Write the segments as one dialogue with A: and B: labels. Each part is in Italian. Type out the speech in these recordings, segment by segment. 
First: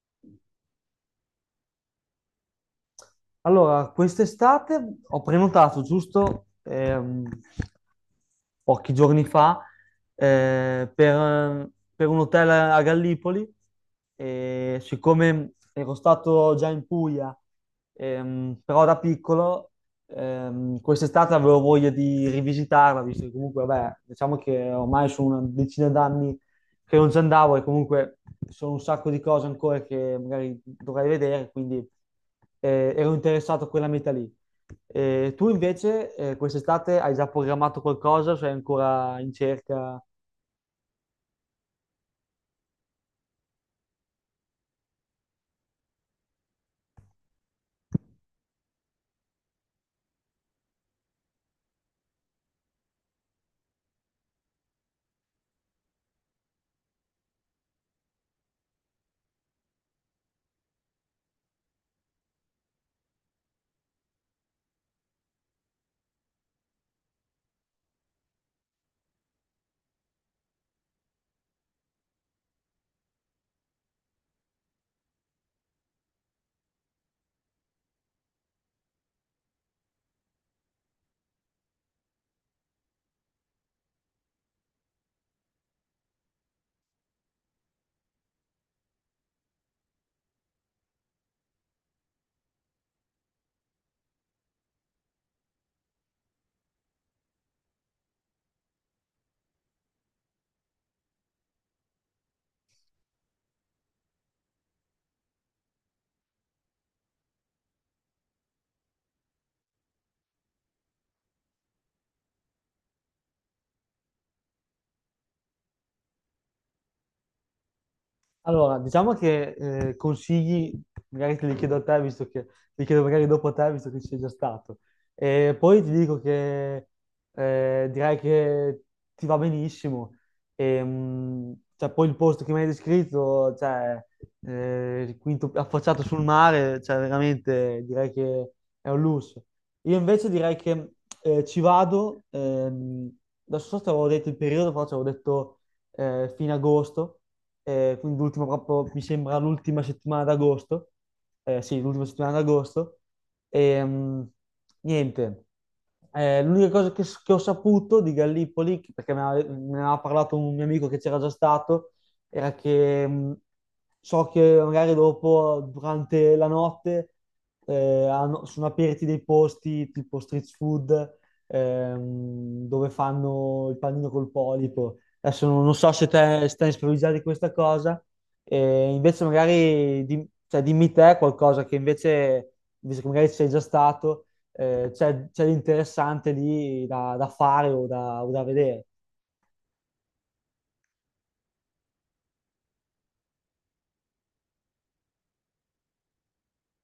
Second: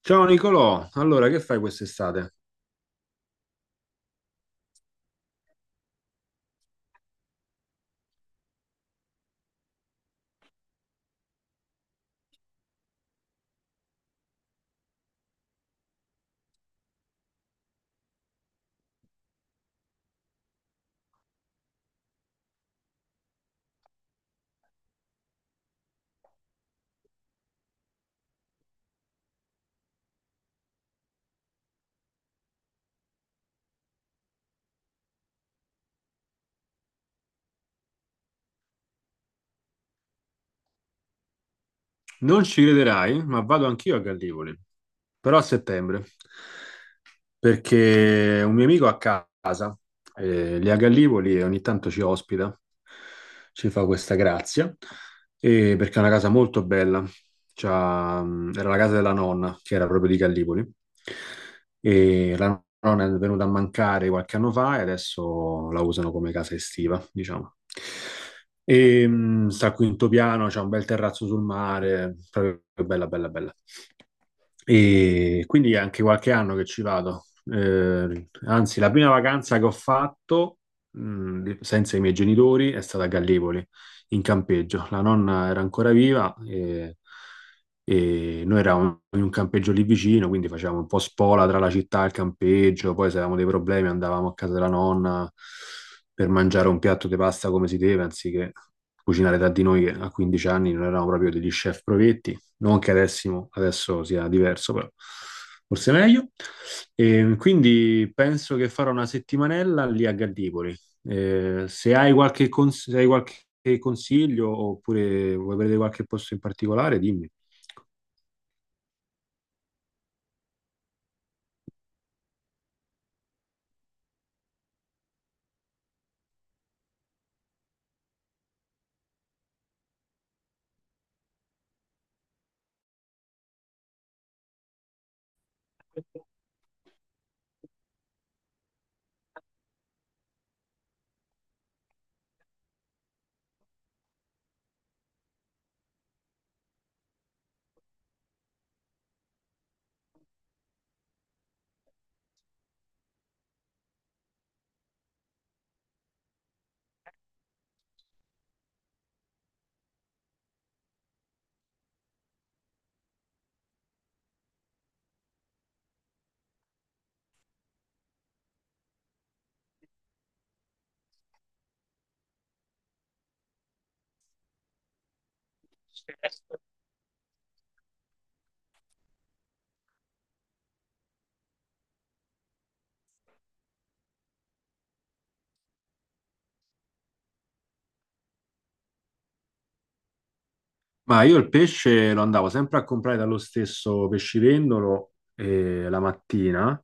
A: Ciao Nicolò, allora che fai quest'estate?
B: Allora, quest'estate ho prenotato giusto pochi giorni fa per un hotel a Gallipoli. E siccome ero stato già in Puglia, però da piccolo, quest'estate avevo voglia di rivisitarla, visto che comunque, vabbè, diciamo che ormai sono una decina d'anni che non ci andavo, e comunque sono un sacco di cose ancora che magari dovrei vedere, quindi ero interessato a quella meta lì. Tu invece quest'estate hai già programmato qualcosa, sei ancora in cerca?
A: Non ci crederai, ma vado anch'io a Gallipoli, però a settembre, perché un mio amico a casa, lì a Gallipoli, e ogni tanto ci ospita, ci fa questa grazia, e perché è una casa molto bella. C'ha, era la casa della nonna, che era proprio di Gallipoli, e la nonna è venuta a mancare qualche anno fa e adesso la usano come casa estiva, diciamo. E, sta al quinto piano, c'è un bel terrazzo sul mare, proprio bella, bella, bella. E quindi è anche qualche anno che ci vado. Anzi, la prima vacanza che ho fatto, senza i miei genitori, è stata a Gallipoli, in campeggio. La nonna era ancora viva e, noi eravamo in un campeggio lì vicino, quindi facevamo un po' spola tra la città e il campeggio. Poi se avevamo dei problemi andavamo a casa della nonna per mangiare un piatto di pasta come si deve, anziché cucinare da di noi che a 15 anni non eravamo proprio degli chef provetti, non che adesso, adesso sia diverso, però forse meglio. E quindi penso che farò una settimanella lì a Gallipoli. Se hai qualche, se hai qualche consiglio oppure vuoi prendere qualche posto in particolare, dimmi.
B: Allora, diciamo che consigli, magari te li chiedo a te, visto che li chiedo magari dopo a te, visto che ci sei già stato. E poi ti dico che direi che ti va benissimo. E, cioè, poi il posto che mi hai descritto, cioè, il quinto affacciato sul mare, cioè, veramente direi che è un lusso. Io invece direi che ci vado, adesso so se avevo detto il periodo, però ci avevo detto fino ad agosto, quindi l'ultima proprio, mi sembra l'ultima settimana d'agosto, sì, l'ultima settimana d'agosto, e niente. L'unica cosa che ho saputo di Gallipoli, perché me ne aveva parlato un mio amico che c'era già stato, era che so che magari dopo, durante la notte, sono aperti dei posti tipo street food, dove fanno il panino col polipo. Adesso non so se te stai sprovvisato di questa cosa, e invece magari cioè, dimmi te qualcosa che invece, visto che magari ci sei già stato, c'è di interessante lì da fare o da vedere.
A: Ma io il pesce lo andavo sempre a comprare dallo stesso pescivendolo, la mattina.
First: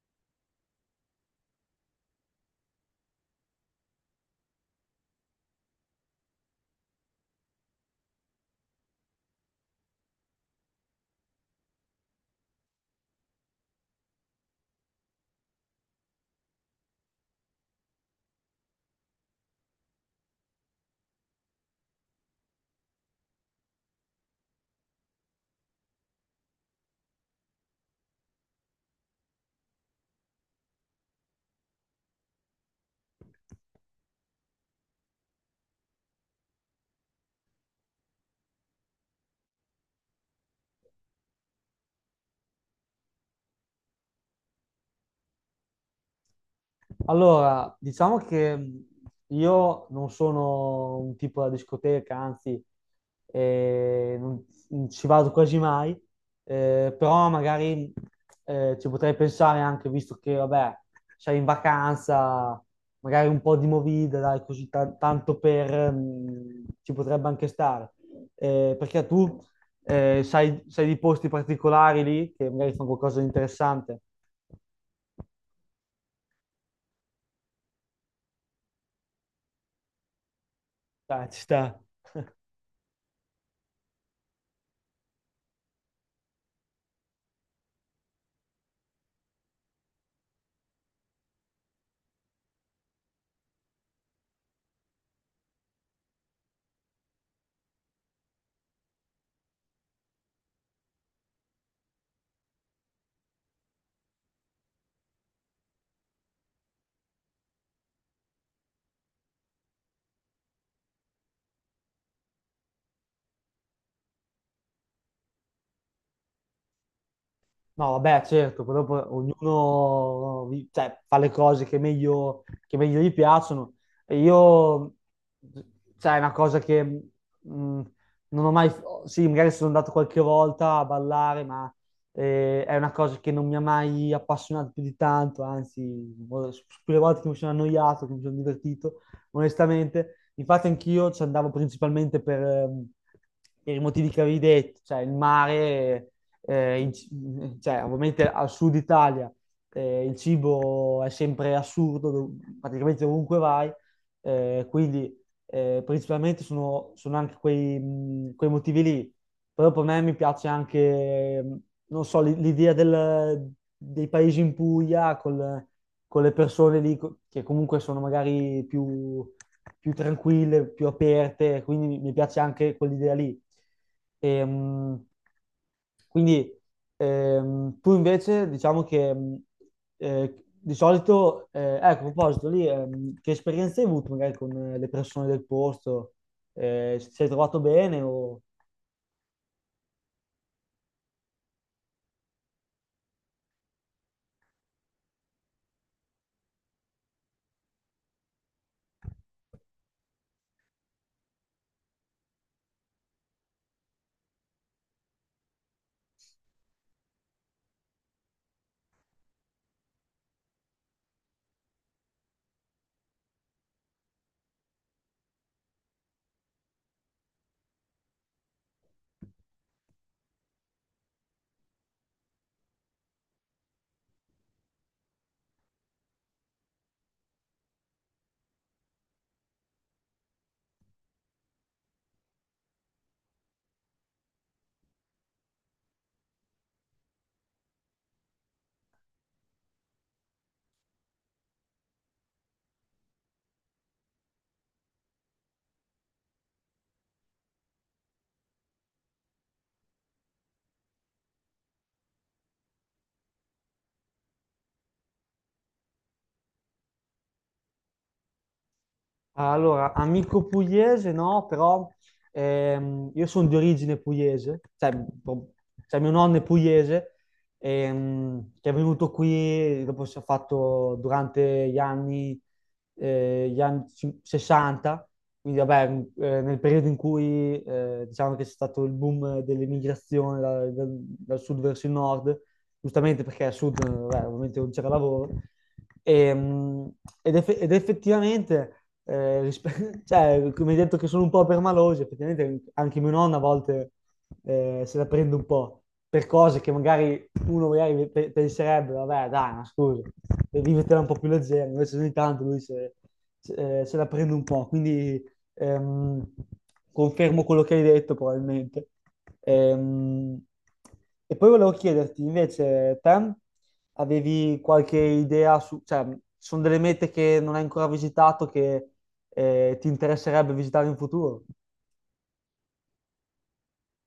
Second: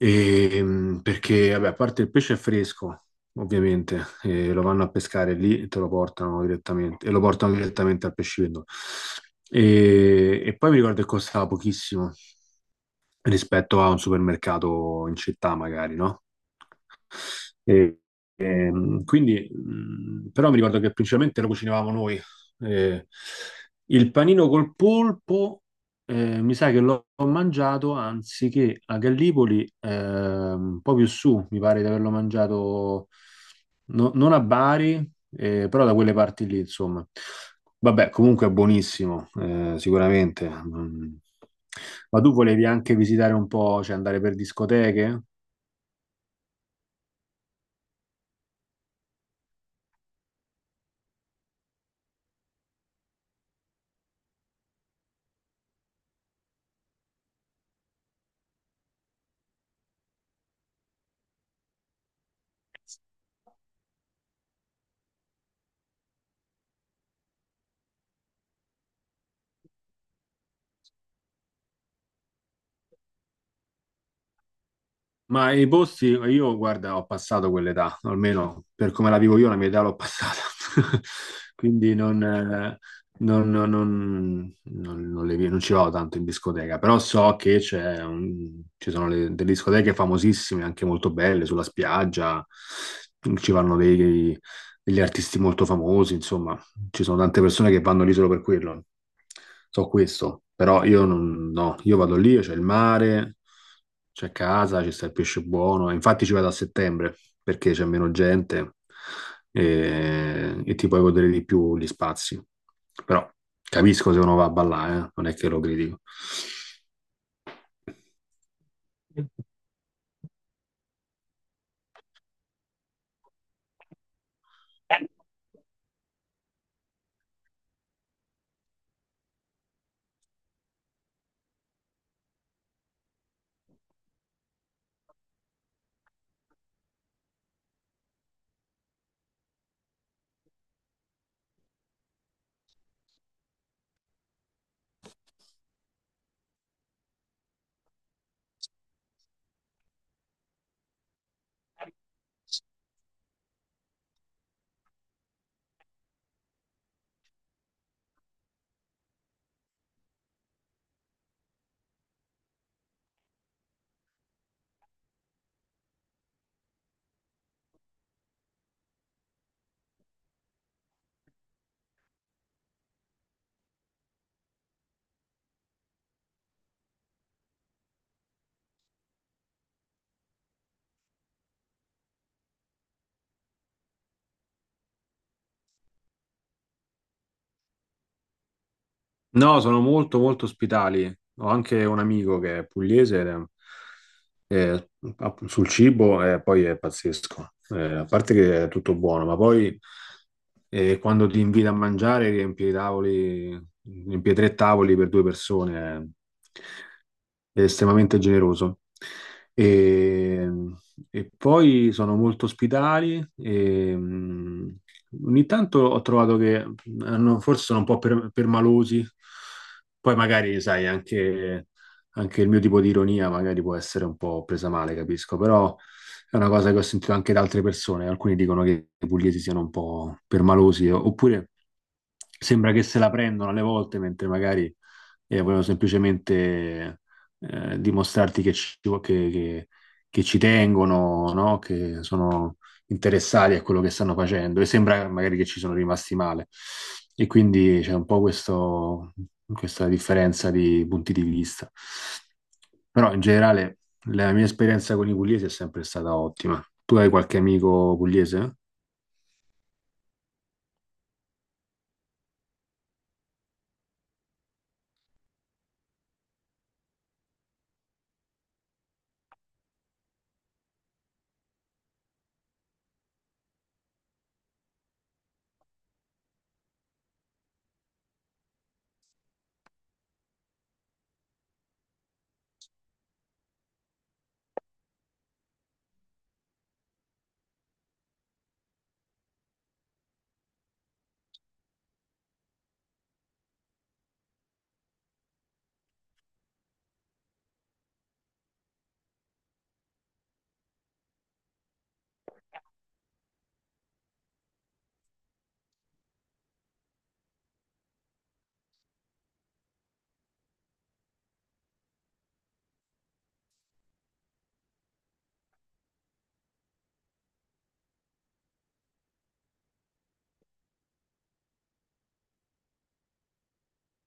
A: Perché, vabbè, a parte il pesce è fresco, ovviamente, e lo vanno a pescare lì e te lo portano direttamente, e lo portano direttamente al pescivendolo. E, poi mi ricordo che costava pochissimo, rispetto a un supermercato in città, magari, no? E, quindi, però mi ricordo che principalmente lo cucinavamo noi. Eh, il panino col polpo, mi sa che l'ho mangiato anziché a Gallipoli, un po' più su, mi pare di averlo mangiato non a Bari, però da quelle parti lì, insomma. Vabbè, comunque è buonissimo, sicuramente. Mm. Ma tu volevi anche visitare un po', cioè andare per discoteche?
B: Allora, diciamo che io non sono un tipo da discoteca, anzi, eh, non, non ci vado quasi mai, però magari ci potrei pensare anche, visto che, vabbè, sei in vacanza, magari un po' di movida, dai, così tanto per, ci potrebbe anche stare. Perché tu sai di posti particolari lì, che magari fanno qualcosa di interessante?
A: Ma i posti, io guarda, ho passato quell'età, almeno per come la vivo io, la mia età l'ho passata.
B: Dai, ci sta.
A: Quindi non, non non ci vado tanto in discoteca, però so che ci sono delle discoteche famosissime, anche molto belle, sulla spiaggia, ci vanno degli artisti molto famosi, insomma. Ci sono tante persone che vanno lì solo per quello. So questo, però io non, no, io vado lì, c'è il mare, c'è casa, ci sta il pesce buono. Infatti ci vado a settembre perché c'è meno gente e, ti puoi godere di più gli spazi. Però capisco se uno va a ballare, non è che lo critico.
B: No, vabbè, certo, però poi ognuno no, cioè, fa le cose che meglio gli piacciono. E io, cioè, è una cosa che non ho mai, sì, magari sono andato qualche volta a ballare, ma è una cosa che non mi ha mai appassionato più di tanto, anzi, su quelle volte che mi sono annoiato, che mi sono divertito, onestamente. Infatti anch'io ci andavo principalmente per i motivi che avevi detto, cioè il mare, cioè, ovviamente al sud Italia, il cibo è sempre assurdo, praticamente ovunque vai, eh, quindi principalmente sono anche quei, quei motivi lì. Però per me mi piace anche, non so, l'idea dei paesi in Puglia con le persone lì che comunque sono magari più, più tranquille, più aperte, quindi mi piace anche quell'idea lì. E, quindi tu invece diciamo che di solito, ecco, a proposito lì, che esperienze hai avuto magari con le persone del posto? Ti sei trovato bene o?
A: No, sono molto molto ospitali. Ho anche un amico che è pugliese ed è- app- sul cibo e poi è pazzesco. A parte che è tutto buono, ma poi quando ti invita a mangiare riempi i tavoli, riempi tre tavoli per due persone, è estremamente generoso. E, e poi sono molto ospitali e, mm, ogni tanto ho trovato che forse sono un po' permalosi, poi magari, sai, anche, anche il mio tipo di ironia magari può essere un po' presa male, capisco, però è una cosa che ho sentito anche da altre persone, alcuni dicono che i pugliesi siano un po' permalosi, oppure sembra che se la prendono alle volte, mentre magari vogliono semplicemente dimostrarti che ci, che- che ci tengono, no? Che sono interessati a quello che stanno facendo e sembra magari che ci sono rimasti male. E quindi c'è un po' questa differenza di punti di vista. Però in generale la mia esperienza con i pugliesi è sempre stata ottima. Tu hai qualche amico pugliese?
B: Allora, amico pugliese no, però io sono di origine pugliese, cioè, pro- cioè mio nonno è pugliese, che è venuto qui, dopo si è fatto durante gli anni, gli anni 60, quindi vabbè, nel periodo in cui diciamo che c'è stato il boom dell'emigrazione dal sud verso il nord, giustamente perché al sud vabbè, ovviamente non c'era lavoro, e, mh, ed effettivamente, cioè, come hai detto che sono un po' permaloso, effettivamente anche mia nonna a volte se la prende un po' per cose che magari uno magari penserebbe, vabbè, dai, ma scusa, vivetela un po' più leggera, invece ogni tanto lui se la prende un po', quindi Ehm, confermo quello che hai detto, probabilmente. Ehm, e poi volevo chiederti, invece, te avevi qualche idea su, cioè, ci sono delle mete che non hai ancora visitato che ti interesserebbe visitare in futuro?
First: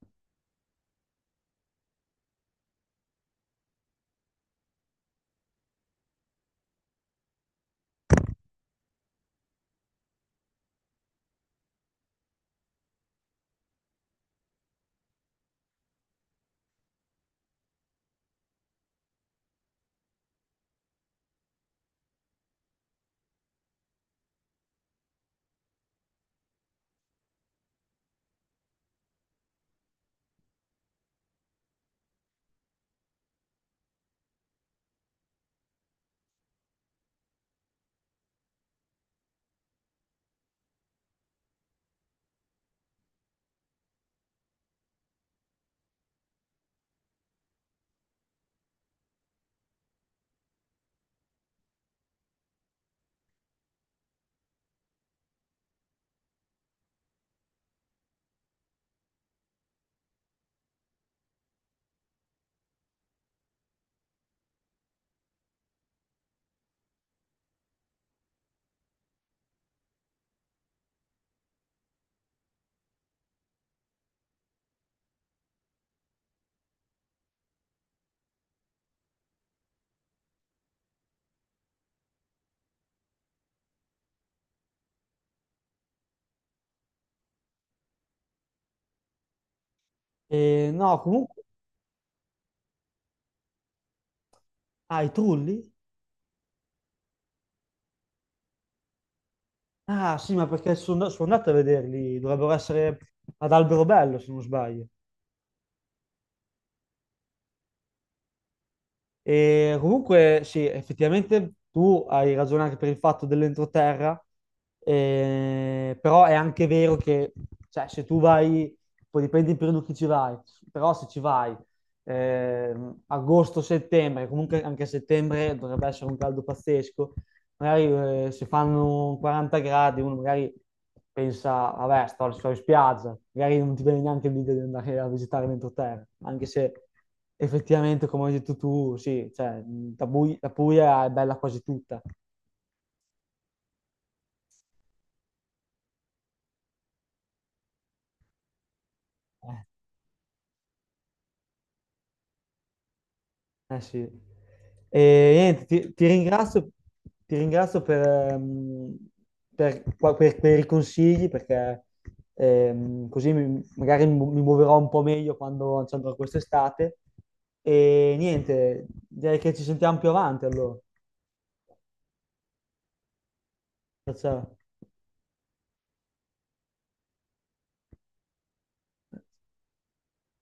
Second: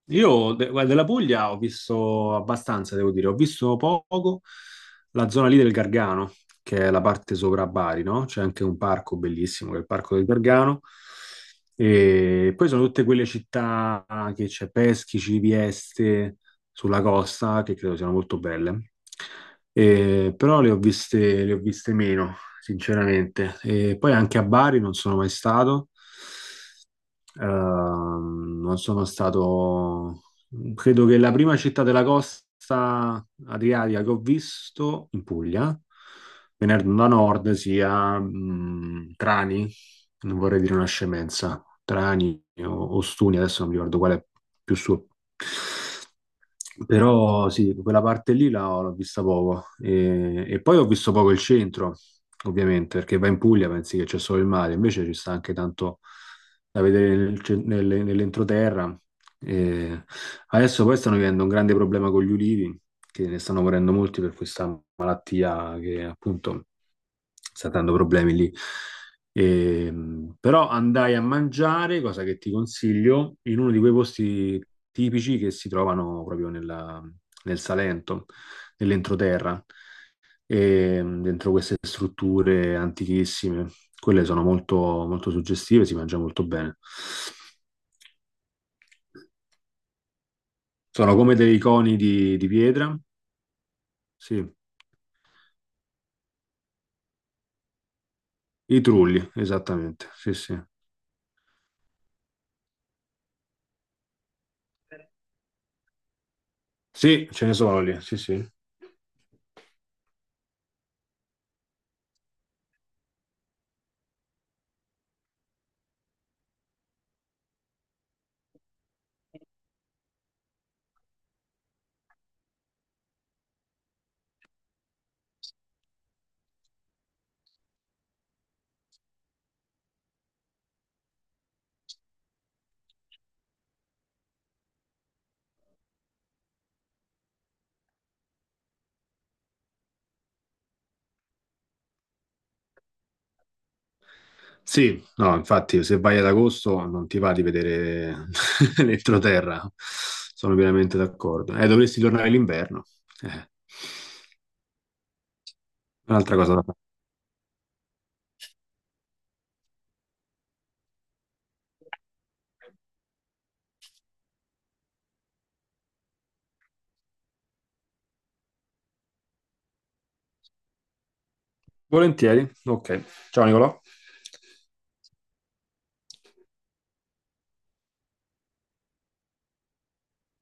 A: Guarda, della Puglia ho visto abbastanza, devo dire, ho visto poco la zona lì del Gargano, che è la parte sopra Bari, no? C'è anche un parco bellissimo, che è il Parco del Gargano. E poi sono tutte quelle città che c'è Peschici, Vieste, sulla costa, che credo siano molto belle. Però le ho viste meno, sinceramente. E poi anche a Bari non sono mai stato. Non sono stato, credo che la prima città della costa adriatica che ho visto in Puglia, venendo da nord, sia, Trani, non vorrei dire una scemenza, Trani o Stuni, adesso non mi ricordo qual è più su. Però sì, quella parte lì l'ho vista poco. E poi ho visto poco il centro, ovviamente, perché vai in Puglia, pensi che c'è solo il mare, invece ci sta anche tanto da vedere nel nell'entroterra. E adesso poi stanno vivendo un grande problema con gli ulivi, che ne stanno morendo molti per questa malattia che appunto sta dando problemi lì. Però andai a mangiare, cosa che ti consiglio, in uno di quei posti tipici che si trovano proprio nel Salento, nell'entroterra, dentro queste strutture antichissime. Quelle sono molto, molto suggestive, si mangia molto bene.
B: No,
A: Sono come
B: comunque,
A: dei coni di pietra, sì,
B: ah, i trulli?
A: i trulli, esattamente,
B: Ah,
A: sì,
B: sì, ma
A: sì.
B: perché sono andato a vederli, dovrebbero essere ad Alberobello, se non sbaglio.
A: Sì, ce ne sono lì, sì, sì.
B: E comunque, sì, effettivamente tu hai ragione anche per il fatto dell'entroterra, però è anche vero che, cioè, se tu vai, poi dipende in periodo che ci vai, però se ci vai agosto-settembre, comunque anche a settembre dovrebbe essere un caldo pazzesco, magari si fanno 40 gradi, uno magari pensa, vabbè, sto in spiaggia, magari non ti viene neanche l'idea di andare a visitare l'entroterra, anche se effettivamente, come hai detto tu, sì, cioè, la Puglia è bella quasi tutta.
A: Sì, no, infatti se vai ad agosto non ti va di vedere
B: Eh,
A: l'entroterra, sono pienamente d'accordo. Dovresti tornare l'inverno. Eh,
B: Eh sì. E niente, ti, ti
A: un'altra cosa da
B: ringrazio,
A: fare.
B: ti ringrazio per i consigli, perché così magari mi muoverò un po' meglio quando ci andrò quest'estate. E niente, direi che ci sentiamo più avanti, allora.
A: Volentieri, ok. Ciao Nicolò.
B: Ciao, ciao.